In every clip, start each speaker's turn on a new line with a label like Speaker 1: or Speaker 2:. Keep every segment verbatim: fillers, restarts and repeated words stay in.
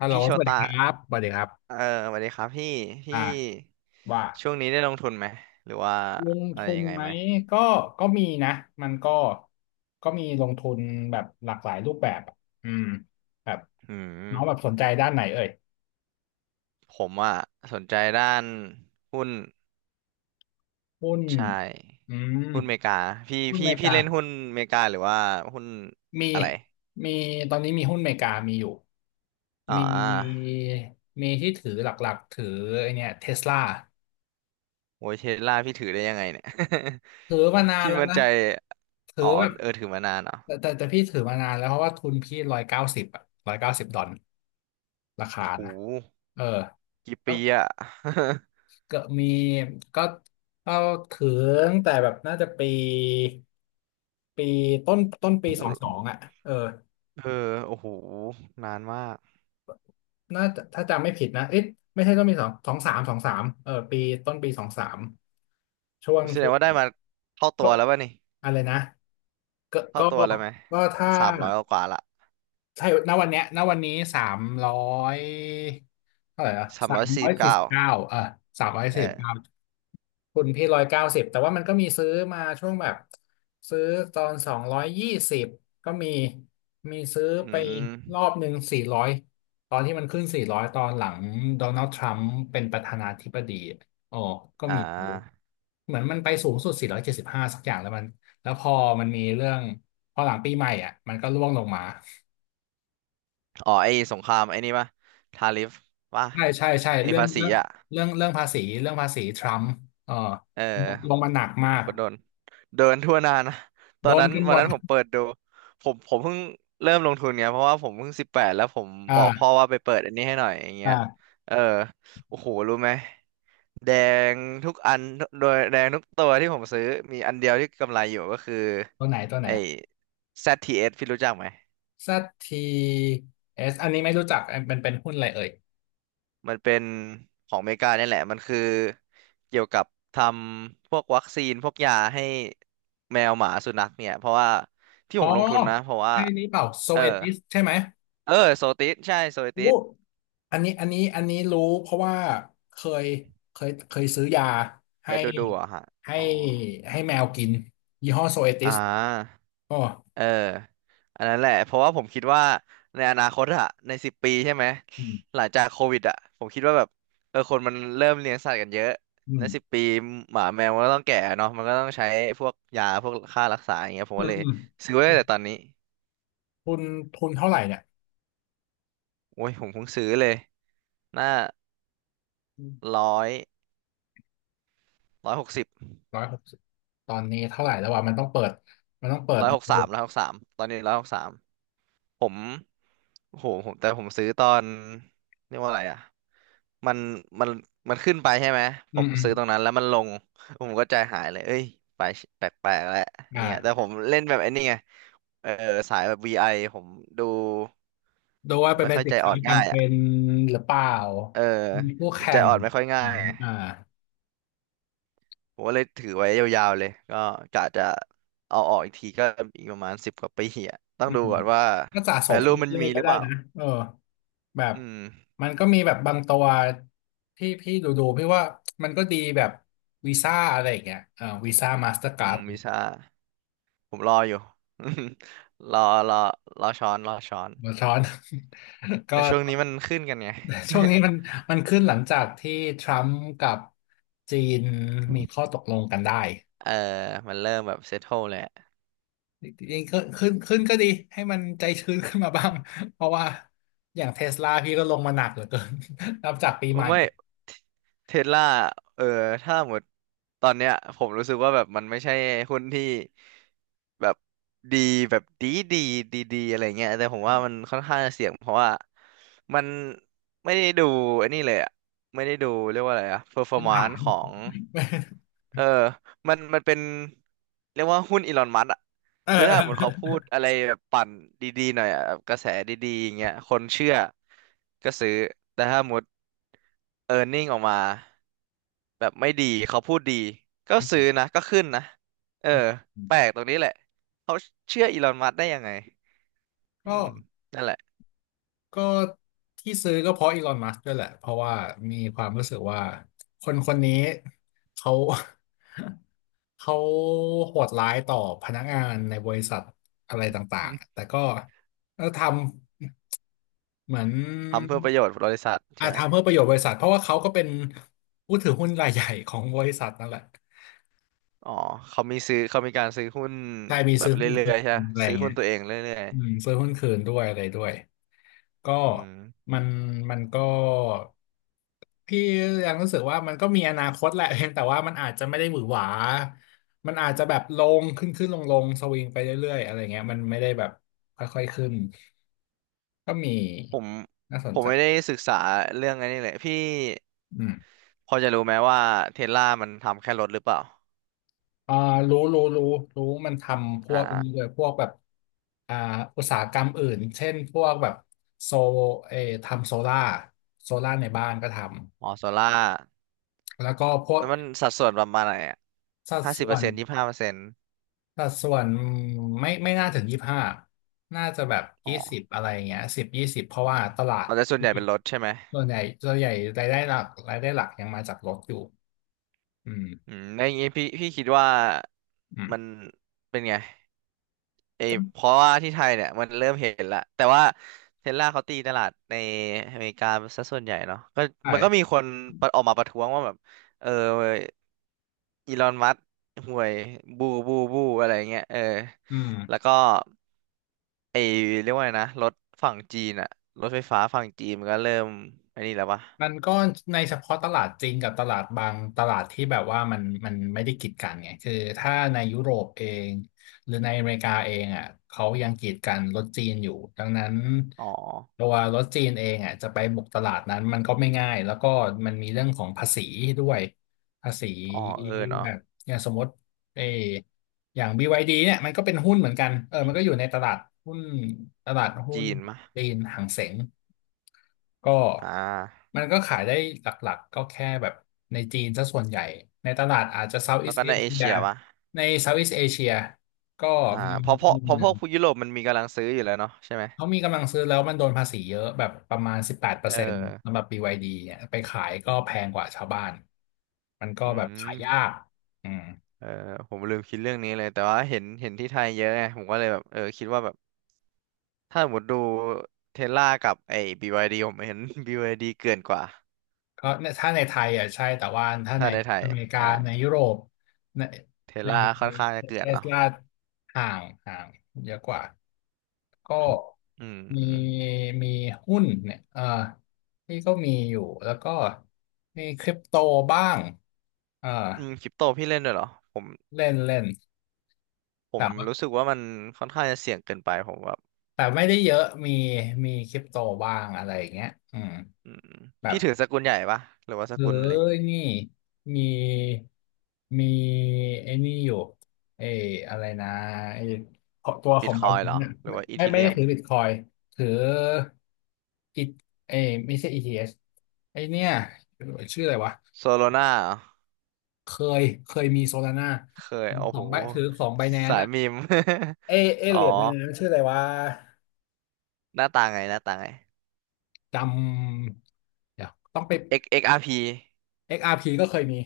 Speaker 1: ฮัลโหล
Speaker 2: พี่โช
Speaker 1: สวัสดี
Speaker 2: ตะ
Speaker 1: ครับสวัสดีครั
Speaker 2: เอ
Speaker 1: บ
Speaker 2: อสวัสดีครับพี่พี่
Speaker 1: อ่าว่า
Speaker 2: ช่วงนี้ได้ลงทุนไหมหรือว่า
Speaker 1: ลง
Speaker 2: อะไร
Speaker 1: ทุน
Speaker 2: ยังไง
Speaker 1: ไหม
Speaker 2: ไหม
Speaker 1: ก็ก็มีนะมันก็ก็มีลงทุนแบบหลากหลายรูปแบบอะอืมแบบ
Speaker 2: อื
Speaker 1: น้
Speaker 2: ม
Speaker 1: องแบบสนใจด้านไหนเอ่ย
Speaker 2: ผมอ่ะสนใจด้านหุ้น
Speaker 1: หุ้น
Speaker 2: ใช่
Speaker 1: อืม
Speaker 2: หุ้นเมกาพี่
Speaker 1: หุ้นอ
Speaker 2: พี่
Speaker 1: เมริ
Speaker 2: พี่
Speaker 1: กา
Speaker 2: เล่นหุ้นเมกาหรือว่าหุ้น
Speaker 1: มี
Speaker 2: อะไร
Speaker 1: มีตอนนี้มีหุ้นอเมริกามีอยู่
Speaker 2: อ่
Speaker 1: มี
Speaker 2: า
Speaker 1: มีที่ถือหลักๆถือไอเนี่ยเทสลา
Speaker 2: โอ้ยเทสลาพี่ถือได้ยังไงเนี่ย
Speaker 1: ถือมานา น
Speaker 2: พี่
Speaker 1: แล้ว
Speaker 2: มั่น
Speaker 1: นะ
Speaker 2: ใจ
Speaker 1: ถือ
Speaker 2: อ๋อ
Speaker 1: แบบ
Speaker 2: เออถือมานานเหรอ่ะ
Speaker 1: แต่แต่แต่พี่ถือมานานแล้วเพราะว่าทุนพี่ร้อยเก้าสิบอะร้อยเก้าสิบดอลราคา
Speaker 2: โอ้โห
Speaker 1: นะเออ
Speaker 2: กี่
Speaker 1: แล้
Speaker 2: ปี
Speaker 1: ว
Speaker 2: อ่ะ
Speaker 1: กดมีก็ก็ถือ้งแต่แบบน่าจะปีปีต้นต้น ปี
Speaker 2: โอ้โห
Speaker 1: สองสองอ่ะเออ
Speaker 2: เออโอ้โหนานมาก
Speaker 1: น่าจะถ้าจำไม่ผิดนะเอ๊ะไม่ใช่ต้นปีสองสองสามสองสามเออปีต้นปีสองสามช่วง
Speaker 2: แสดง
Speaker 1: ที่
Speaker 2: ว่าได้มาเท่าตัวแล้วป่ะนี่
Speaker 1: อะไรนะก็
Speaker 2: เท่า
Speaker 1: ก็
Speaker 2: ตัวแล้วไหม
Speaker 1: ก็
Speaker 2: มั
Speaker 1: ถ้า
Speaker 2: นสามร้อยกว่าละ
Speaker 1: ใช่ณวันเนี้ยณวันนี้สามร้อยเท่าไหร่ละ
Speaker 2: สาม
Speaker 1: สา
Speaker 2: ร้
Speaker 1: ม
Speaker 2: อยสี่
Speaker 1: ร้อ
Speaker 2: สิ
Speaker 1: ย
Speaker 2: บ
Speaker 1: สี่
Speaker 2: เก้า
Speaker 1: สิบเก้าเออสามร้อย
Speaker 2: เอ
Speaker 1: สี่สิบ
Speaker 2: อ
Speaker 1: เก้าคุณพี่ร้อยเก้าสิบแต่ว่ามันก็มีซื้อมาช่วงแบบซื้อตอนสองร้อยยี่สิบก็มีมีซื้อ
Speaker 2: อื
Speaker 1: ไป
Speaker 2: ม
Speaker 1: รอบหนึ่งสี่ร้อยตอนที่มันขึ้นสี่ร้อยตอนหลังโดนัลด์ทรัมป์เป็นประธานาธิบดีอ๋อก็
Speaker 2: อ่
Speaker 1: มีซื้อ
Speaker 2: า
Speaker 1: เหมือนมันไปสูงสุดสี่ร้อยเจ็ดสิบห้าสบห้าสักอย่างแล้วมัน แล้วพอมันมีเรื่องพอหลังปีใหม่อ่ะมันก็ร่วงลงมา
Speaker 2: อ๋อไอ้สงครามไอ้นี่ป่ะทาริฟป่ะ
Speaker 1: ใช่ใช่ใช่
Speaker 2: ไอ้
Speaker 1: เรื่อง
Speaker 2: ภาษี
Speaker 1: เรื่อง
Speaker 2: อ่ะ
Speaker 1: เรื่องเรื่องภาษีเรื่องภาษีทรัมป์เออ
Speaker 2: เอ
Speaker 1: ลง
Speaker 2: อ
Speaker 1: มาหนักมา
Speaker 2: ผม
Speaker 1: ก
Speaker 2: ก็โดนโดนทั่วหน้านะตอ
Speaker 1: โด
Speaker 2: น
Speaker 1: น
Speaker 2: นั้น
Speaker 1: กันห
Speaker 2: วั
Speaker 1: ม
Speaker 2: น
Speaker 1: ด
Speaker 2: นั้นผมเปิดดูผมผมเพิ่งเริ่มลงทุนไงเพราะว่าผมเพิ่งสิบแปดแล้วผมบอกพ่อ
Speaker 1: อ่า
Speaker 2: ว่าไปเปิดอันนี้ให้หน่อยอย่างเงี้ย
Speaker 1: อ่า
Speaker 2: เออโอ้โหรู้ไหม แดงทุกอันโดยแดงทุกตัวที่ผมซื้อมีอันเดียวที่กำไรอยู่ก็คือ
Speaker 1: ตัวไหนตัวไหน
Speaker 2: ไอ้แซดทีเ t สพี่รู้จักไหม
Speaker 1: ซั แซด ที เอส อสอันนี้ไม่รู้จักอันเป็นเป็นหุ้นอะไรเอ่ย
Speaker 2: มันเป็นของอเมริกาเนี่ยแหละมันคือเกี่ยวกับทำพวกวัคซีนพวกยาให้แมวหมาสุนัขเนี่ยเพราะว่าที่
Speaker 1: อ๋
Speaker 2: ผ
Speaker 1: อ
Speaker 2: มลงทุนนะเพราะว่า
Speaker 1: ใช่นี้เปล่าโซ
Speaker 2: เออ
Speaker 1: เอติสใช่ไหม
Speaker 2: เออโซติสใช่โซ
Speaker 1: อู้
Speaker 2: ติส
Speaker 1: อันนี้อันนี้อันนี้รู้เพราะว่าเคยเคยเคยซื้อยา
Speaker 2: เค
Speaker 1: ให้
Speaker 2: ยดูดูเหรอ่ะฮะ
Speaker 1: ให้
Speaker 2: อ๋อ
Speaker 1: ให้แมวกินยี่ห้อโซเอติ
Speaker 2: อ่า
Speaker 1: สอ๋อ
Speaker 2: เอออันนั้นแหละเพราะว่าผมคิดว่าในอนาคตอะในสิบปีใช่ไหม
Speaker 1: อืม
Speaker 2: หลังจากโควิดอะผมคิดว่าแบบเออคนมันเริ่มเลี้ยงสัตว์กันเยอะ
Speaker 1: อื
Speaker 2: ในสิบ
Speaker 1: ม
Speaker 2: ปีหมาแมวมันก็ต้องแก่เนาะมันก็ต้องใช้พวกยาพวกค่ารักษาอย่างเงี้ยผม
Speaker 1: อื
Speaker 2: ก็
Speaker 1: ม
Speaker 2: เลย
Speaker 1: อืม
Speaker 2: ซื้อไว้ตั้งแต่ตอนนี้
Speaker 1: ทุนทุนเท่าไหร่เนี่ย
Speaker 2: โอ้ยผมเพิ่งซื้อเลยหน้าร้อยร้อยหกสิบ
Speaker 1: ร้อยหกสิบตอนนี้เท่าไหร่แล้ววะมันต้องเปิดมันต้องเปิด
Speaker 2: ร้อยหก
Speaker 1: ดู
Speaker 2: สามร้อยหกสามตอนนี้ร้อยหกสามผมโอ้โหผมแต่ผมซื้อตอนเรียกว่าอะไรอะ มันมันมันขึ้นไปใช่ไหม
Speaker 1: อื
Speaker 2: ผ
Speaker 1: ม
Speaker 2: ม
Speaker 1: อืม
Speaker 2: ซื้อตรงนั้นแล้วมันลง ผมก็ใจหายเลยเอ้ยไปแปลกๆแล้วอ
Speaker 1: อ
Speaker 2: ย่างเงี้ยแต่ผ
Speaker 1: ่า
Speaker 2: มเล่นแบบไอ้นี่ไงเออสายแบบ วี ไอ ผมดู
Speaker 1: ดูว่าเป็น
Speaker 2: ไม่ค่อย
Speaker 1: สิ
Speaker 2: ใจ
Speaker 1: น
Speaker 2: อ่
Speaker 1: ค้า
Speaker 2: อนง่าย
Speaker 1: จำ
Speaker 2: อ่ะ
Speaker 1: เป็นหรือเปล่า
Speaker 2: เออ
Speaker 1: มีคู่
Speaker 2: ผม
Speaker 1: แข่
Speaker 2: ใจ
Speaker 1: ง
Speaker 2: อ่อนไม่ค่อย
Speaker 1: ไห
Speaker 2: ง่า
Speaker 1: ม
Speaker 2: ยไง
Speaker 1: อ่า
Speaker 2: ผมก็เลยถือไว้ยาวๆเลยก็กะจะเอาออกอีกทีก็อีกประมาณสิบกว่าปีอ่ะต้อ
Speaker 1: อื
Speaker 2: งดู
Speaker 1: ม
Speaker 2: ก่อนว่า
Speaker 1: ก็สะสม
Speaker 2: value
Speaker 1: ไป
Speaker 2: มัน
Speaker 1: เรื่อ
Speaker 2: มี
Speaker 1: ยๆ
Speaker 2: ห
Speaker 1: ก็
Speaker 2: รือ
Speaker 1: ได้
Speaker 2: เปล่า
Speaker 1: นะเออแบบ
Speaker 2: อืม
Speaker 1: มันก็มีแบบบางตัวที่พี่ดูดูพี่ว่ามันก็ดีแบบวีซ่าอะไรอย่างเงี้ยเออวีซ่ามาสเตอร์กา
Speaker 2: อื
Speaker 1: ร์
Speaker 2: ม
Speaker 1: ด
Speaker 2: วิชาผมรออยู่ รอรอรอช้อนรอช้อน
Speaker 1: หัวซ้อน ก็
Speaker 2: แต่ช่วงนี้มันขึ้นกันไง
Speaker 1: ช่วงนี้มันมันขึ้นหลังจากที่ทรัมป์กับจีนมีข้อตกลงกันได้
Speaker 2: เออมันเริ่มแบบเซ t โ e เลยอะ
Speaker 1: จริงๆก็ขึ้นขึ้นก็ดีให้มันใจชื้นขึ้นมาบ้าง เพราะว่าอย่างเทสลาพี่ก็ลงมาหนักเหลือเกิน นับจากปีใหม่
Speaker 2: ไม่ เทสลาเออ ถ้าหมดตอนเนี้ยผมรู้สึกว่าแบบมันไม่ใช่หุ้นที่แบบดีแบบดีดีดีดีอะไรเงี้ยแต่ผมว่ามันค่อนข้างจะเสี่ยงเพราะว่ามันไม่ได้ดูไอันนี้เลยอะไม่ได้ดูเรียกว่าอะไรอะเ e อร์ฟอ
Speaker 1: ขึ้
Speaker 2: ร์
Speaker 1: น
Speaker 2: มาน
Speaker 1: ฐา
Speaker 2: ซ์
Speaker 1: น
Speaker 2: ของ เออมัน มันเป็นเรียกว่าหุ้นอีลอนมัสก์อะ
Speaker 1: เอ
Speaker 2: คือถ้าสมมติเขา
Speaker 1: อ
Speaker 2: พูดอะไรแบบปั่นดีๆหน่อยอะแบบกระแสดีๆอย่างเงี้ยคนเชื่อก็ซื้อแต่ถ้าสมมติเออร์เน็งออกมาแบบไม่ดีเขาพูดดีก็ซื้อนะก็ขึ้นนะเออแปลก ตรงนี้แหละเขาเชื่ออีลอนมัสก์ได้ยังไงอื
Speaker 1: ก็
Speaker 2: มนั่นแหละ
Speaker 1: ก็ที่ซื้อก็เพราะอีลอนมัสก์ด้วยแหละเพราะว่ามีความรู้สึกว่าคนคนนี้เขา เขาโหดร้ายต่อพนักงานในบริษัทอะไรต่างๆ แต่ก็ก็ทำเหมือน
Speaker 2: ทำเพื่อประโยชน์บริษัท
Speaker 1: อา
Speaker 2: ใช่ไหม
Speaker 1: ทำเพื่อประโยชน์บริษัทเพราะว่าเขาก็เป็นผู้ถือหุ้นรายใหญ่ของบริษัทนั่นแหละ
Speaker 2: อ๋อเขามีซื้อเขามีการซื้อหุ้น
Speaker 1: ใช่มี
Speaker 2: แบ
Speaker 1: ซื้
Speaker 2: บ
Speaker 1: อหุ้น
Speaker 2: เรื่
Speaker 1: คื
Speaker 2: อ
Speaker 1: น
Speaker 2: ยๆใช่ปะ
Speaker 1: อะไรอ
Speaker 2: ซื้
Speaker 1: ย่า
Speaker 2: อ
Speaker 1: งเงี้
Speaker 2: หุ้น
Speaker 1: ย
Speaker 2: ตัวเองเรื่อย
Speaker 1: อืมซื้อหุ้นคืนด้วยอะไรด้วย ก็
Speaker 2: ๆอืม
Speaker 1: มันมันก็พี่ยังรู้สึกว่ามันก็มีอนาคตแหละ เพียงแต่ว่ามันอาจจะไม่ได้หวือหวามันอาจจะแบบลงขึ้นขึ้นลงลงสวิงไปเรื่อยๆอะไรเงี้ยมันไม่ได้แบบค่อยๆขึ้นก็มี
Speaker 2: ผม
Speaker 1: น่าส
Speaker 2: ผ
Speaker 1: น
Speaker 2: ม
Speaker 1: ใจ
Speaker 2: ไม่ได้ศึกษาเรื่องอันนี้เลยพี่
Speaker 1: อืม
Speaker 2: พอจะรู้ไหมว่าเทสลามันทำแค่รถหรือเปล่า
Speaker 1: อ่ารู้รู้รู้รู้มันทำพวกนี้
Speaker 2: อ่า
Speaker 1: เลยพวกแบบอ่าอุตสาหกรรมอื่นเช่นพวกแบบโซเออทำโซล่าโซล่าในบ้านก็ท
Speaker 2: อ๋อโซล่า
Speaker 1: ำแล้วก็พวก
Speaker 2: แล้วมันสัดส่วนประมาณไหนอ่ะ
Speaker 1: สัด
Speaker 2: ห้าสิบ
Speaker 1: ส่
Speaker 2: เป
Speaker 1: ว
Speaker 2: อร์
Speaker 1: น
Speaker 2: เซ็นต์ยี่สิบห้าเปอร์เซ็นต์
Speaker 1: สัดส่วนไม่ไม่น่าถึงยี่สิบห้าน่าจะแบบ
Speaker 2: อ๋อ
Speaker 1: ยี่สิบอะไรอย่างเงี้ยสิบยี่สิบเพราะว่าตลาด
Speaker 2: เอาแต่ส่วนให
Speaker 1: ที่
Speaker 2: ญ่เป็นรถใช่ไหม
Speaker 1: ส่วนใหญ่ส่วนใหญ่รายได้หลักรายได้หลักยังมาจากรถอยู่อืม
Speaker 2: อืมในอย่างงี้พี่พี่คิดว่า
Speaker 1: อืม
Speaker 2: มันเป็นไงไอ
Speaker 1: ก็
Speaker 2: เพราะว่าที่ไทยเนี่ยมันเริ่มเห็นละแต่ว่าเทสลาเขาตีตลาดในอเมริกาซะส่วนใหญ่เนาะก็มันก็มี
Speaker 1: ใช่
Speaker 2: คนประออกมาประท้วงว่าแบบเออ อีลอนมัสก์ห่วยบูบูบูอะไรเงี้ยเออ
Speaker 1: อืม
Speaker 2: แล้วก็ไอเรียกว่าไงนะรถฝั่งจีนอะรถไฟฟ้าฝั่งจีนมันก็เริ่มไอ้นี่แล้วปะ
Speaker 1: มันก็ในเฉพาะตลาดจริงกับตลาดบางตลาดที่แบบว่ามันมันไม่ได้กีดกันไงคือถ้าในยุโรปเองหรือในอเมริกาเองอ่ะเขายังกีดกันรถจีนอยู่ดังนั้น
Speaker 2: อ๋อ
Speaker 1: ตัวรถจีนเองอ่ะจะไปบุกตลาดนั้นมันก็ไม่ง่ายแล้วก็มันมีเรื่องของภาษีด้วยภาษี
Speaker 2: อ๋อเออเนาะ
Speaker 1: แบบอย่างสมมติ เอออย่าง บี วาย ดี เนี่ยมันก็เป็นหุ้นเหมือนกันเออมันก็อยู่ในตลาดหุ้นตลาดหุ้
Speaker 2: จี
Speaker 1: น
Speaker 2: นมะ
Speaker 1: จีนหางเส็งก็
Speaker 2: อ่า
Speaker 1: มันก็ขายได้หลักๆก็แค่แบบในจีนซะส่วนใหญ่ ในตลาดอาจจะ
Speaker 2: แล้ว
Speaker 1: Southeast
Speaker 2: ก็ในเอ
Speaker 1: Asia
Speaker 2: เชียปะ
Speaker 1: ใน Southeast Asia ก็
Speaker 2: อ่า
Speaker 1: มี
Speaker 2: เพราะเพราะ
Speaker 1: มุม
Speaker 2: เพ
Speaker 1: ห
Speaker 2: ราะพ
Speaker 1: นึ่ง
Speaker 2: วกผู้ยุโรปมันมีกำลังซื้ออยู่แล้วเนาะใช่ไหม
Speaker 1: เขามีกำลังซื้อแล้วมันโดนภาษีเยอะแบบประมาณ
Speaker 2: เอ
Speaker 1: สิบแปดเปอร์เซ็นต์สำห
Speaker 2: อ
Speaker 1: รับ บี วาย ดี เนี่ยไปขายก็แพงกว่าชาวบ้าน มันก็
Speaker 2: อื
Speaker 1: แบบขายยา
Speaker 2: ม
Speaker 1: กอืม
Speaker 2: เออผมลืมคิดเรื่องนี้เลยแต่ว่าเห็นเห็นที่ไทยเยอะไงผมก็เลยแบบเออคิดว่าแบบถ้าสมมติดูเทสลากับไอ้บีวายดีผมเห็น บีวายดีเกินกว่า
Speaker 1: ก็ในถ้าในไทยอ่ะใช่แต่ว่าถ้า
Speaker 2: ถ้า
Speaker 1: ใน
Speaker 2: ในไท
Speaker 1: อ
Speaker 2: ย
Speaker 1: เมริกาใน
Speaker 2: ใช่
Speaker 1: ยุโรปใน
Speaker 2: เท
Speaker 1: ใน
Speaker 2: ล่าค่อนข้างจะเกลื่
Speaker 1: เท
Speaker 2: อน
Speaker 1: ส
Speaker 2: เนาะ
Speaker 1: ลาห่างห่างเยอะกว่าก็
Speaker 2: อืม
Speaker 1: มีมีหุ้นเนี่ยเออที่ก็มีอยู่แล้วก็มีคริปโตบ้างเออ
Speaker 2: อืมคริปโตพี่เล่นด้วยเหรอผม
Speaker 1: เล่นเล่น
Speaker 2: ผ
Speaker 1: แต่
Speaker 2: ม
Speaker 1: ว่า
Speaker 2: รู้สึกว่ามันค่อนข้างจะเสี่ยงเกินไปผมแบบ
Speaker 1: แต่ไม่ได้เยอะมีมีคริปโตบ้างอะไรอย่างเงี้ยอืม
Speaker 2: อืม
Speaker 1: แบบ
Speaker 2: พี่ถือสกุลใหญ่ปะหรือว่าส
Speaker 1: เออ
Speaker 2: กุลเล็ก
Speaker 1: นี่มีมีไอ้นี่อยู่ไอ้อะไรนะไอ้ขอตัวข
Speaker 2: บิ
Speaker 1: อ
Speaker 2: ต
Speaker 1: ง
Speaker 2: ค
Speaker 1: มั
Speaker 2: อ
Speaker 1: น
Speaker 2: ยเหรอ
Speaker 1: เนี่ย
Speaker 2: หรือว่าอี
Speaker 1: ไม่
Speaker 2: ที
Speaker 1: ไม่ไม่
Speaker 2: เรี
Speaker 1: ได้
Speaker 2: ยม
Speaker 1: ถือบิตคอยถืออีไอ้ไม่ใช่ อี ที เอช ไอ้เนี่ยชื่ออะไรวะ
Speaker 2: โซโลนา
Speaker 1: เคยเคยมีโซลาร่า
Speaker 2: เคยโอ้
Speaker 1: ขอ
Speaker 2: โห
Speaker 1: งไบถือของไบแนน
Speaker 2: สาย
Speaker 1: อะ
Speaker 2: มีม
Speaker 1: เอเอ
Speaker 2: อ๋อ
Speaker 1: เหรียญไบแนนชื่ออะไรวะ
Speaker 2: หน้าตาไงหน้าตาไง
Speaker 1: จำเดี๋ยวต้องไป
Speaker 2: X เอ็กซ์ อาร์ พี
Speaker 1: เอ็กซ์ อาร์ พี กซ์อาร์พีก็เคยมี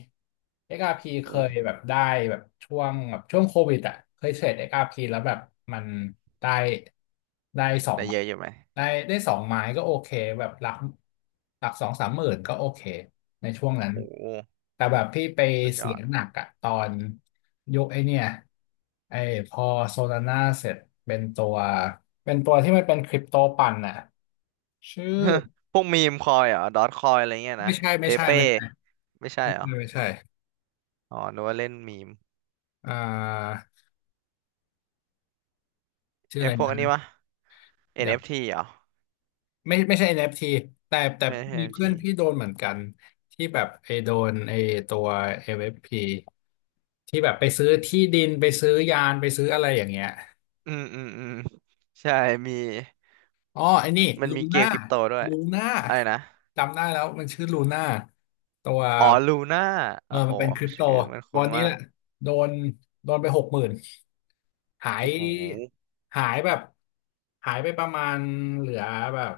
Speaker 1: เอ็กซ์ อาร์ พี
Speaker 2: โอ้
Speaker 1: เคย
Speaker 2: โห
Speaker 1: แบบได้แบบช่วงแบบช่วงโควิดอ่ะเคยเทรด เอ็กซ์ อาร์ พี แล้วแบบมันได้ได้สอ
Speaker 2: ได้
Speaker 1: ง
Speaker 2: เยอะอยู่ไหม
Speaker 1: ได้ได้สองไม้ก็โอเคแบบหลักหลักสองสามหมื่นก็โอเคในช่วงนั้น
Speaker 2: โอ้โห
Speaker 1: แต่แบบพี่ไป
Speaker 2: สุดย
Speaker 1: เสี
Speaker 2: อ
Speaker 1: ย
Speaker 2: ด
Speaker 1: หนักอะตอนยกไอเนี่ยไอพอโซลาน่าเสร็จเป็นตัวเป็นตัวที่มันเป็นคริปโตปั่นน่ะชื่อ
Speaker 2: พวกมีมคอยเหรอดอทคอยอะไรเงี้ย
Speaker 1: ไม่
Speaker 2: นะ
Speaker 1: ใช่
Speaker 2: เป
Speaker 1: ไม่ใช่
Speaker 2: เป้
Speaker 1: ไม่ใช่
Speaker 2: ไม่ใช่
Speaker 1: ไม่
Speaker 2: เหร
Speaker 1: ใช่
Speaker 2: อ
Speaker 1: ไม่ใช่
Speaker 2: อ๋อนึกว่าเล่นมีม
Speaker 1: อ่า ชื่อ
Speaker 2: ไอ้
Speaker 1: อะไร
Speaker 2: พวกอันนี้
Speaker 1: นะ
Speaker 2: วะ
Speaker 1: เดี๋ยว
Speaker 2: เอ็น เอฟ ที เอฟทีเหรอ
Speaker 1: ไม่ไม่ใช่ เอ็น เอฟ ที แต่แต่
Speaker 2: เออ
Speaker 1: มีเพื่อ
Speaker 2: เอ็น เอฟ ที
Speaker 1: น
Speaker 2: อนเอฟ
Speaker 1: พี่โด
Speaker 2: ที
Speaker 1: นเหมือนกันที่แบบไอโดนไอตัว เอ็ม เอฟ พี ที่แบบไปซื้อที่ดินไปซื้อยานไปซื้ออะไรอย่างเงี้ย
Speaker 2: อืมอืมอืมใช่มี
Speaker 1: อ๋อไอ้นี่
Speaker 2: มัน
Speaker 1: ลู
Speaker 2: มีเก
Speaker 1: น่า
Speaker 2: มคริปโตด้วย
Speaker 1: ลูน่า
Speaker 2: อะไรนะ
Speaker 1: จำได้แล้วมันชื่อลูน่าตัว
Speaker 2: อ๋อลูน่า
Speaker 1: เอ
Speaker 2: โอ้
Speaker 1: อ
Speaker 2: โห
Speaker 1: มันเป็นคริปโต
Speaker 2: ชื่อมันคุ้
Speaker 1: วั
Speaker 2: น
Speaker 1: นนี้
Speaker 2: มา
Speaker 1: แห
Speaker 2: ก
Speaker 1: ละโดนโดนไปหกหมื่นหาย
Speaker 2: โอ้โห
Speaker 1: หายแบบหายไปประมาณเหลือแบบ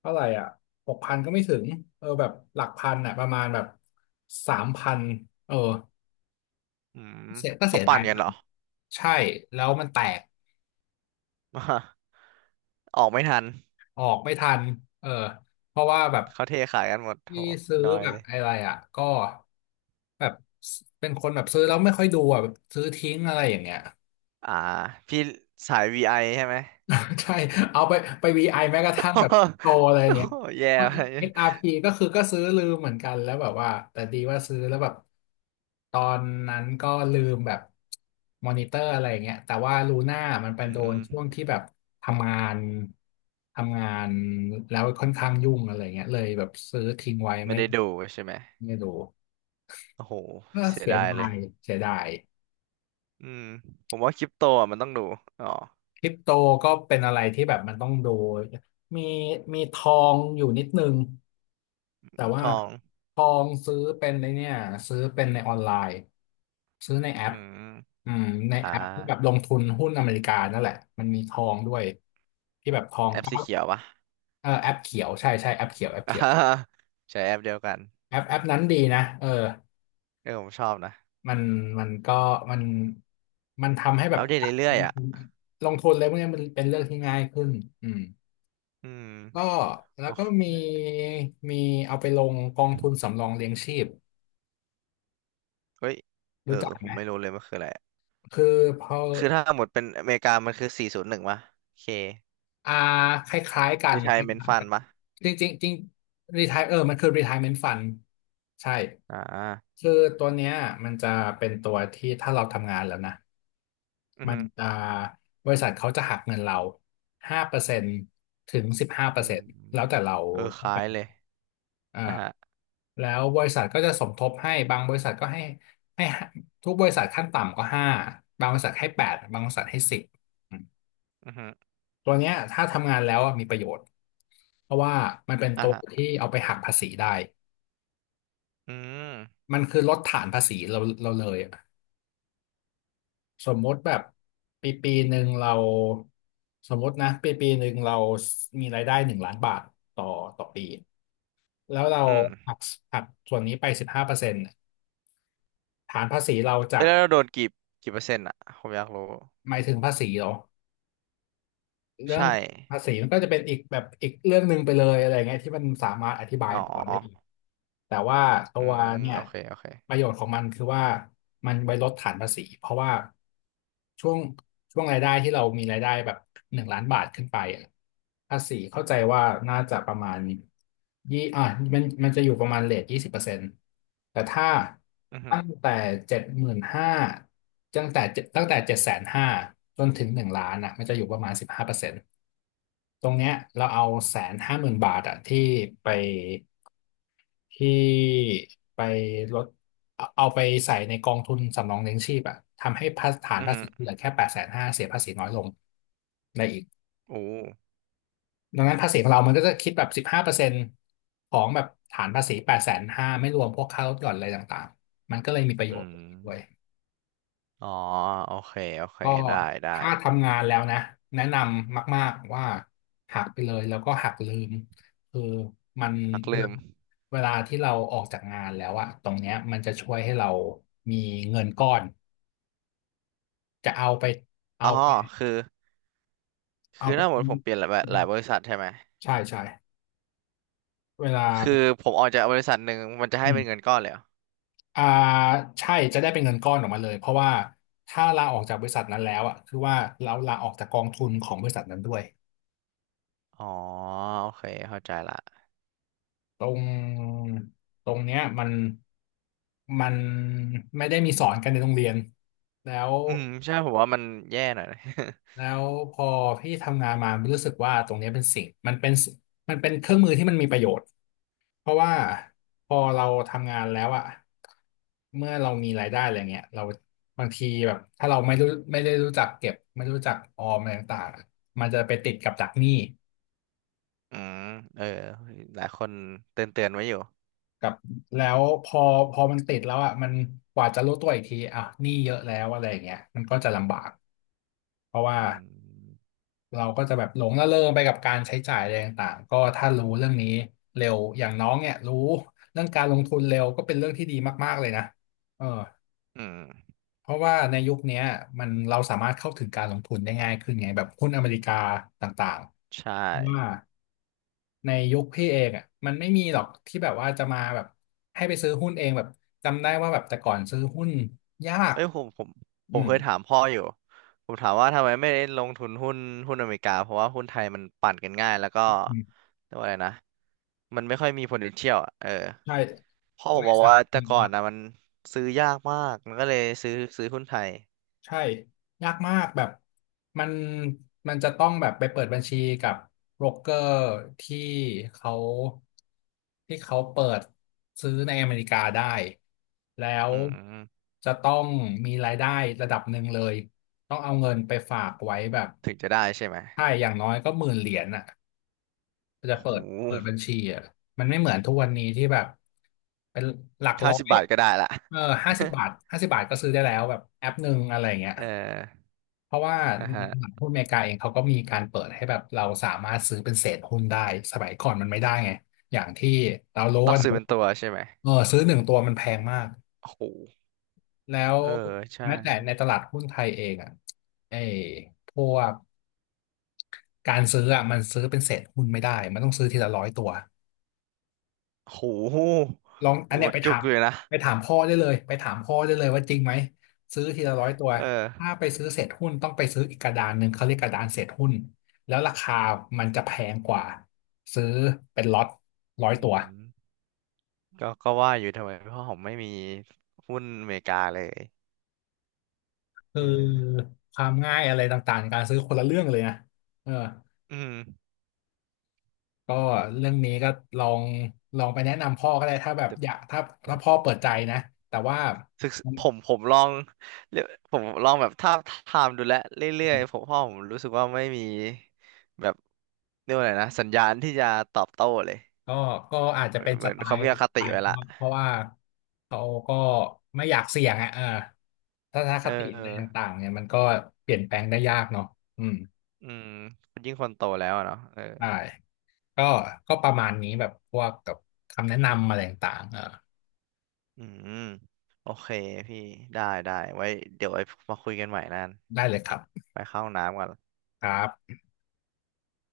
Speaker 1: เท่าไหร่อ่ะหกพันก็ไม่ถึงเออแบบหลักพันอ่ะประมาณแบบสามพันเออ
Speaker 2: อืม
Speaker 1: เสียก็
Speaker 2: เขา
Speaker 1: เสีย
Speaker 2: ปั่
Speaker 1: ดาย
Speaker 2: นกัน
Speaker 1: ตั
Speaker 2: เหร
Speaker 1: ง
Speaker 2: อ
Speaker 1: ค์ใช่แล้วมันแตก
Speaker 2: ออกไม่ทัน
Speaker 1: ออกไม่ทันเออเพราะว่าแบบ
Speaker 2: เขาเทขายกันหมดโห
Speaker 1: ที่ซื้อ
Speaker 2: ดอย
Speaker 1: แบ
Speaker 2: เล
Speaker 1: บ
Speaker 2: ย
Speaker 1: อะไรอ่ะก็แบบเป็นคนแบบซื้อแล้วไม่ค่อยดูอ่ะแบบซื้อทิ้งอะไรอย่างเงี้ย
Speaker 2: อ่าพี่สาย วี ไอ ใช่ไหม
Speaker 1: ใช่เอาไปไปวีไ i แม้กระทั่งแบบ โตอะไรอย่า
Speaker 2: โอ้
Speaker 1: งเงี้
Speaker 2: โห
Speaker 1: ย
Speaker 2: แย่ไป
Speaker 1: เอ็กซ์ อาร์ พี กซ์อาร์พีก็คือก็ซื้อลืมเหมือนกันแล้วแบบว่าแต่ดีว่าซื้อแล้วแบบตอนนั้นก็ลืมแบบมอนิเตอร์อะไรอย่างเงี้ยแต่ว่าลูน่ามันเป็น
Speaker 2: อื
Speaker 1: โดน
Speaker 2: ม
Speaker 1: ช่วงที่แบบทำงานทำงานแล้วค่อนข้างยุ่งอะไรเงี้ยเลยแบบซื้อทิ้งไว้
Speaker 2: ไม่
Speaker 1: ไม่
Speaker 2: ได้ดูใช่ไหม
Speaker 1: ไม่ดู
Speaker 2: โอ้โห
Speaker 1: ก็
Speaker 2: เสีย
Speaker 1: เสีย
Speaker 2: ดาย
Speaker 1: ดา
Speaker 2: เลย
Speaker 1: ยเสียดาย
Speaker 2: อืมผมว่าคริปโตอ่ะมันต้องดูอ๋อ
Speaker 1: คริปโตก็เป็นอะไรที่แบบมันต้องดูมีมีทองอยู่นิดนึง แต่ว่า
Speaker 2: ทอง
Speaker 1: ทองซื้อเป็นในเนี่ยซื้อเป็นในออนไลน์ซื้อในแอ
Speaker 2: อื
Speaker 1: ป
Speaker 2: ม
Speaker 1: อืมใน
Speaker 2: อ่า
Speaker 1: แอปที่แบบลงทุนหุ้นอเมริกานั่นแหละมันมีทองด้วยที่แบบทอง
Speaker 2: แอป
Speaker 1: เก้า
Speaker 2: สีเขียวปะ
Speaker 1: เออแอปเขียวใช่ใช่แอปเขียวแอปเขียว
Speaker 2: ใช้แอปเดียวกัน
Speaker 1: แอปแอปนั้นดีนะเออ
Speaker 2: เออผมชอบนะ
Speaker 1: มันมันก็มันมันทำให้แบ
Speaker 2: อั
Speaker 1: บ
Speaker 2: ปเดตเรื่
Speaker 1: ล
Speaker 2: อย
Speaker 1: ง
Speaker 2: ๆอ่ะ
Speaker 1: ทุนลงทุนอะไรพวกเนี้ยมันเป็นเรื่องที่ง่ายขึ้นอืม
Speaker 2: อืม
Speaker 1: ก็แล้
Speaker 2: โอ้
Speaker 1: วก็มีมีเอาไปลงกองทุนสำรองเลี้ยงชีพ
Speaker 2: เฮ้ยเอ
Speaker 1: รู้
Speaker 2: อ
Speaker 1: จัก
Speaker 2: ผ
Speaker 1: ไหม
Speaker 2: มไม่รู้เลยมันคืออะไร
Speaker 1: คือพอ
Speaker 2: คือถ้าหมดเป็นอเมริกามันคือสี่ศูนย์หนึ่งปะโอเค
Speaker 1: อ่าคล้ายๆกันค
Speaker 2: retirement
Speaker 1: ล้ายๆกั
Speaker 2: fund
Speaker 1: น
Speaker 2: ปะ
Speaker 1: จริงๆจริงรีทายเออมันคือ retirement fund ใช่
Speaker 2: อ่า
Speaker 1: คือตัวเนี้ยมันจะเป็นตัวที่ถ้าเราทำงานแล้วนะ
Speaker 2: อือ
Speaker 1: มัน
Speaker 2: ฮึ
Speaker 1: จะบริษัทเขาจะหักเงินเราห้าเปอร์เซ็นต์ถึงสิบห้าเปอ
Speaker 2: อื
Speaker 1: ร์เซ็
Speaker 2: ม
Speaker 1: นต์แล้วแต่เรา
Speaker 2: เออค
Speaker 1: ต้อง
Speaker 2: ล้า
Speaker 1: กา
Speaker 2: ย
Speaker 1: ร
Speaker 2: เลย
Speaker 1: เอ่า
Speaker 2: อ่ะฮะ
Speaker 1: แล้วบริษัทก็จะสมทบให้บางบริษัทก็ให้ให้ทุกบริษัทขั้นต่ำก็ห้าบางบริษัทให้แปดบางบริษัทให้สิบ
Speaker 2: อือฮึ
Speaker 1: ตัวเนี้ยถ้าทำงานแล้วอะมีประโยชน์เพราะว่ามันเป็น
Speaker 2: อ่ะ
Speaker 1: ตัว
Speaker 2: ฮะ
Speaker 1: ที่เอาไปหักภาษีได้
Speaker 2: อืม
Speaker 1: มันคือลดฐานภาษีเราเราเลยอะสมมติแบบปีปีหนึ่งเราสมมตินะปีปีหนึ่งเรามีรายได้หนึ่งล้านบาทต่อต่อปีแล้วเรา
Speaker 2: อื
Speaker 1: หั
Speaker 2: ม
Speaker 1: กหักส่วนนี้ไปสิบห้าเปอร์เซ็นต์ฐานภาษีเราจา
Speaker 2: แล้
Speaker 1: ก
Speaker 2: วเราโดนกี่กี่เปอร์เซ็นต์อ่ะผมอยากรู้
Speaker 1: หมายถึงภาษีเหรอ เรื่อ
Speaker 2: ใช่
Speaker 1: งภาษีมันก็จะเป็นอีกแบบอีกเรื่องหนึ่งไปเลยอะไรเงี้ยที่มันสามารถอธิบาย
Speaker 2: อ๋อ
Speaker 1: ต่อได้อีกแต่ว่าตั
Speaker 2: อื
Speaker 1: ว
Speaker 2: ม
Speaker 1: เนี่ย
Speaker 2: โอเคโอเค
Speaker 1: ประโยชน์ของมันคือว่ามันไว้ลดฐานภาษีเพราะว่าช่วงช่วงรายได้ที่เรามีรายได้แบบหนึ่งล้านบาทขึ้นไปอะภาษีเข้าใจว่าน่าจะประมาณยี่อ่ะมันมันจะอยู่ประมาณเรทยี่สิบเปอร์เซ็นต์ แต่ถ้า
Speaker 2: อือฮึ
Speaker 1: ตั้งแต่เจ็ดหมื่นห้าตั้งแต่เจ็ดตั้งแต่เจ็ดแสนห้าจนถึงหนึ่งล้านอ่ะมันจะอยู่ประมาณสิบห้าเปอร์เซ็นต์ตรงเนี้ยเราเอาแสนห้าหมื่นบาทอ่ะที่ไปที่ไปลดเอาเอาไปใส่ในกองทุนสำรองเลี้ยงชีพอ่ะทำให้ภาฐาน
Speaker 2: อือ
Speaker 1: ภา
Speaker 2: ฮึ
Speaker 1: ษีเหลือแค่แปดแสนห้าเสียภาษีน้อยลงได้อีก
Speaker 2: โอ้
Speaker 1: ดังนั้นภาษีของเรามันก็จะคิดแบบสิบห้าเปอร์เซ็นต์ของแบบฐานภาษีแปดแสนห้าไม่รวมพวกค่าลดหย่อนอะไรต่างๆมันก็เลยมีประโย
Speaker 2: อื
Speaker 1: ชน์
Speaker 2: ม
Speaker 1: ด้วย
Speaker 2: อ๋อโอเคโอเค
Speaker 1: ก็
Speaker 2: ได้ได้
Speaker 1: ถ้าทำงานแล้วนะแนะนำมากๆว่าหักไปเลยแล้วก็หักลืมคือมัน
Speaker 2: นัก
Speaker 1: เว
Speaker 2: ลื
Speaker 1: ลา
Speaker 2: ม
Speaker 1: เวลาที่เราออกจากงานแล้วอะตรงเนี้ยมันจะช่วยให้เรามีเงินก้อนจะเอาไปเอา
Speaker 2: อ๋อ
Speaker 1: ไป
Speaker 2: คือ
Speaker 1: เอา
Speaker 2: คือ
Speaker 1: ไป
Speaker 2: ถ้าหมดผมเปลี่ยนหลายหลายบริษัทใช่ไหม
Speaker 1: ใช่ใช่เวลา
Speaker 2: คือผมออกจากบริษัทหนึ่งมันจะ
Speaker 1: อื
Speaker 2: ให้เป็นเงิ
Speaker 1: ม
Speaker 2: นก้อนเลยเหรอ
Speaker 1: อ่าใช่จะได้เป็นเงินก้อนออกมาเลยเพราะว่าถ้าลาออกจากบริษัทนั้นแล้วอะคือว่าเราลาออกจากกองทุนของบริษัทนั้นด้วย
Speaker 2: อ๋อโอเคเข้าใจละ
Speaker 1: ตรงตรงเนี้ยมันมันไม่ได้มีสอนกันในโรงเรียนแล้ว
Speaker 2: อืมใช่ผมว่ามันแย่หน่อยนะ
Speaker 1: แล้ วพอพี่ทำงานมารู้สึกว่าตรงเนี้ยเป็นสิ่งมันเป็นมันเป็นเครื่องมือที่มันมีประโยชน์เพราะว่าพอเราทำงานแล้วอะเมื่อเรามีรายได้อะไรเงี้ยเราบางทีแบบถ้าเราไม่รู้ไม่ได้รู้จักเก็บไม่รู้จักออมอะไรต่างๆอะมันจะไปติดกับดักหนี้
Speaker 2: อืมเออหลายคนเตือนเตือนไว้อยู่
Speaker 1: กับแล้วพอพอมันติดแล้วอ่ะมันกว่าจะรู้ตัวอีกทีอ่ะหนี้เยอะแล้วอะไรอย่างเงี้ยมันก็จะลำบากเพราะว่า
Speaker 2: อืม
Speaker 1: เราก็จะแบบหลงระเริงไปกับการใช้จ่ายอะไรต่างๆก็ถ้ารู้เรื่องนี้เร็วอย่างน้องเนี่ยรู้เรื่องการลงทุนเร็วก็เป็นเรื่องที่ดีมากๆเลยนะเออ
Speaker 2: อืม
Speaker 1: เพราะว่าในยุคเนี้ยมันเราสามารถเข้าถึงการลงทุนได้ง่ายขึ้นไงแบบหุ้นอเมริกาต่าง
Speaker 2: ใช่
Speaker 1: ๆว่า ในยุคพี่เองอ่ะมันไม่มีหรอกที่แบบว่าจะมาแบบให้ไปซื้อหุ้นเองแบบจำได้ว่าแบบแต่ก่อนซื้อหุ้นยาก
Speaker 2: เอ้ยผมผมผ
Speaker 1: อื
Speaker 2: ม
Speaker 1: ม
Speaker 2: เคยถามพ่ออยู่ผมถามว่าทำไมไม่ลงทุนหุ้นหุ้นอเมริกาเพราะว่าหุ้นไทยมันปั่นกันง่ายแล้วก็
Speaker 1: อืม
Speaker 2: เรียกว่าอะไรนะมันไม่ค่อยมี potential อ่ะเออ
Speaker 1: ใช่
Speaker 2: พ่อ
Speaker 1: บ
Speaker 2: ผมบ
Speaker 1: ริ
Speaker 2: อก
Speaker 1: ษัท
Speaker 2: ว่าแต่ก่อนนะมันซื้อยากมากมันก็เลยซื้อซื้อหุ้นไทย
Speaker 1: ใช่ยากมากแบบมันมันจะต้องแบบไปเปิดบัญชีกับโบรกเกอร์ที่เขาที่เขาเปิดซื้อในอเมริกาได้แล้ว
Speaker 2: อืม
Speaker 1: จะต้องมีรายได้ระดับหนึ่งเลยต้องเอาเงินไปฝากไว้แบบ
Speaker 2: ถึงจะได้ใช่ไหม
Speaker 1: ใช่อย่างน้อยก็หมื่นเหรียญอ่ะจะ
Speaker 2: โอ้
Speaker 1: เปิ
Speaker 2: โห
Speaker 1: ดเปิดบัญชีอ่ะมันไม่เหมือนทุกวันนี้ที่แบบเป็นหลัก
Speaker 2: ห้า
Speaker 1: ร้อ
Speaker 2: สิบ
Speaker 1: ย
Speaker 2: บาทก็ได้ละ
Speaker 1: เออห้าสิบ บาทห้าสิบบาทก็ซื้อได้แล้วแบบแอปหนึ่งอะไรเงี้ย
Speaker 2: เออ
Speaker 1: เพราะว่า
Speaker 2: อ่ะ
Speaker 1: ใน
Speaker 2: ฮะ
Speaker 1: ตลาดหุ้นอเมริกาเองเขาก็มีการเปิดให้แบบเราสามารถซื้อเป็นเศษหุ้นได้สมัยก่อนมันไม่ได้ไงอย่างที่เรารู้
Speaker 2: ต้อ
Speaker 1: กั
Speaker 2: ง
Speaker 1: น
Speaker 2: ซื้อเป็น
Speaker 1: ว่า
Speaker 2: ตัวใช่ไหม
Speaker 1: เออซื้อหนึ่งตัวมันแพงมาก
Speaker 2: โอ้โห
Speaker 1: แล้ว
Speaker 2: เออใช่
Speaker 1: แม้แต่ในตลาดหุ้นไทยเองอ่ะไอ้พวกการซื้ออ่ะมันซื้อเป็นเศษหุ้นไม่ได้มันต้องซื้อทีละร้อยตัว
Speaker 2: โอ้โห
Speaker 1: ลองอั
Speaker 2: โอ้
Speaker 1: น
Speaker 2: โห
Speaker 1: เนี้ยไป
Speaker 2: จุ
Speaker 1: ถา
Speaker 2: ก
Speaker 1: ม
Speaker 2: เลยนะ
Speaker 1: ไปถามพ่อได้เลยไปถามพ่อได้เลยว่าจริงไหมซื้อทีละร้อยตัว
Speaker 2: เออ
Speaker 1: ถ้าไปซื้อเศษหุ้นต้องไปซื้ออีกกระดานหนึ่งเขาเรียกกระดานเศษหุ้นแล้วราคามันจะแพงกว่าซื้อเป็นล็อตร้อย
Speaker 2: อื
Speaker 1: ตัว
Speaker 2: ม ก็ก็ว่าอยู่ทำไมเพราะผมไม่มีหุ้นอเมริกาเลย
Speaker 1: คือ
Speaker 2: เออ
Speaker 1: ความง่ายอะไรต่างๆในการซื้อคนละเรื่องเลยนะเออ
Speaker 2: อืม
Speaker 1: ก็เรื่องนี้ก็ลองลองไปแนะนำพ่อก็ได้ถ้าแบบ
Speaker 2: แต่
Speaker 1: อยากถ้าถ้าพ่อเปิดใจนะแต่ว่า
Speaker 2: ศึกษผมผมลองเรียกผมลองแบบทาบทามดูแลวเรื่อยๆผมพ่อผมรู้สึกว่าไม่มีแบบเรียกว่าอะไรนะสัญญาณที่จะตอบโต้เลย
Speaker 1: ก็ก็อาจจะ
Speaker 2: เหมือ
Speaker 1: เป็
Speaker 2: น
Speaker 1: น
Speaker 2: เห
Speaker 1: ส
Speaker 2: มือน
Speaker 1: ไต
Speaker 2: เขา
Speaker 1: ล์
Speaker 2: มีอค
Speaker 1: สไต
Speaker 2: ติ
Speaker 1: ล์
Speaker 2: ไว้
Speaker 1: เขา
Speaker 2: ละ
Speaker 1: เพราะว่าเขาก็ไม่อยากเสี่ยงอ่ะเออทัศน
Speaker 2: เ
Speaker 1: คติอะไร
Speaker 2: ออ
Speaker 1: ต่างๆเนี่ยมันก็เปลี่ยนแปลงได้ยากเนาะอืม
Speaker 2: อืมยิ่งคนโตแล้วอะเนาะเออ
Speaker 1: ใช่ก็ก็ประมาณนี้แบบพวกกับคำแนะนำอะไรต่างๆเออ
Speaker 2: อืมโอเคพี่ได้ได้ไว้เดี๋ยวไว้มาคุยกันใหม่นั่น
Speaker 1: ได้เลยครับ
Speaker 2: ไปเข้าห้องน้ำก่อน
Speaker 1: ครับ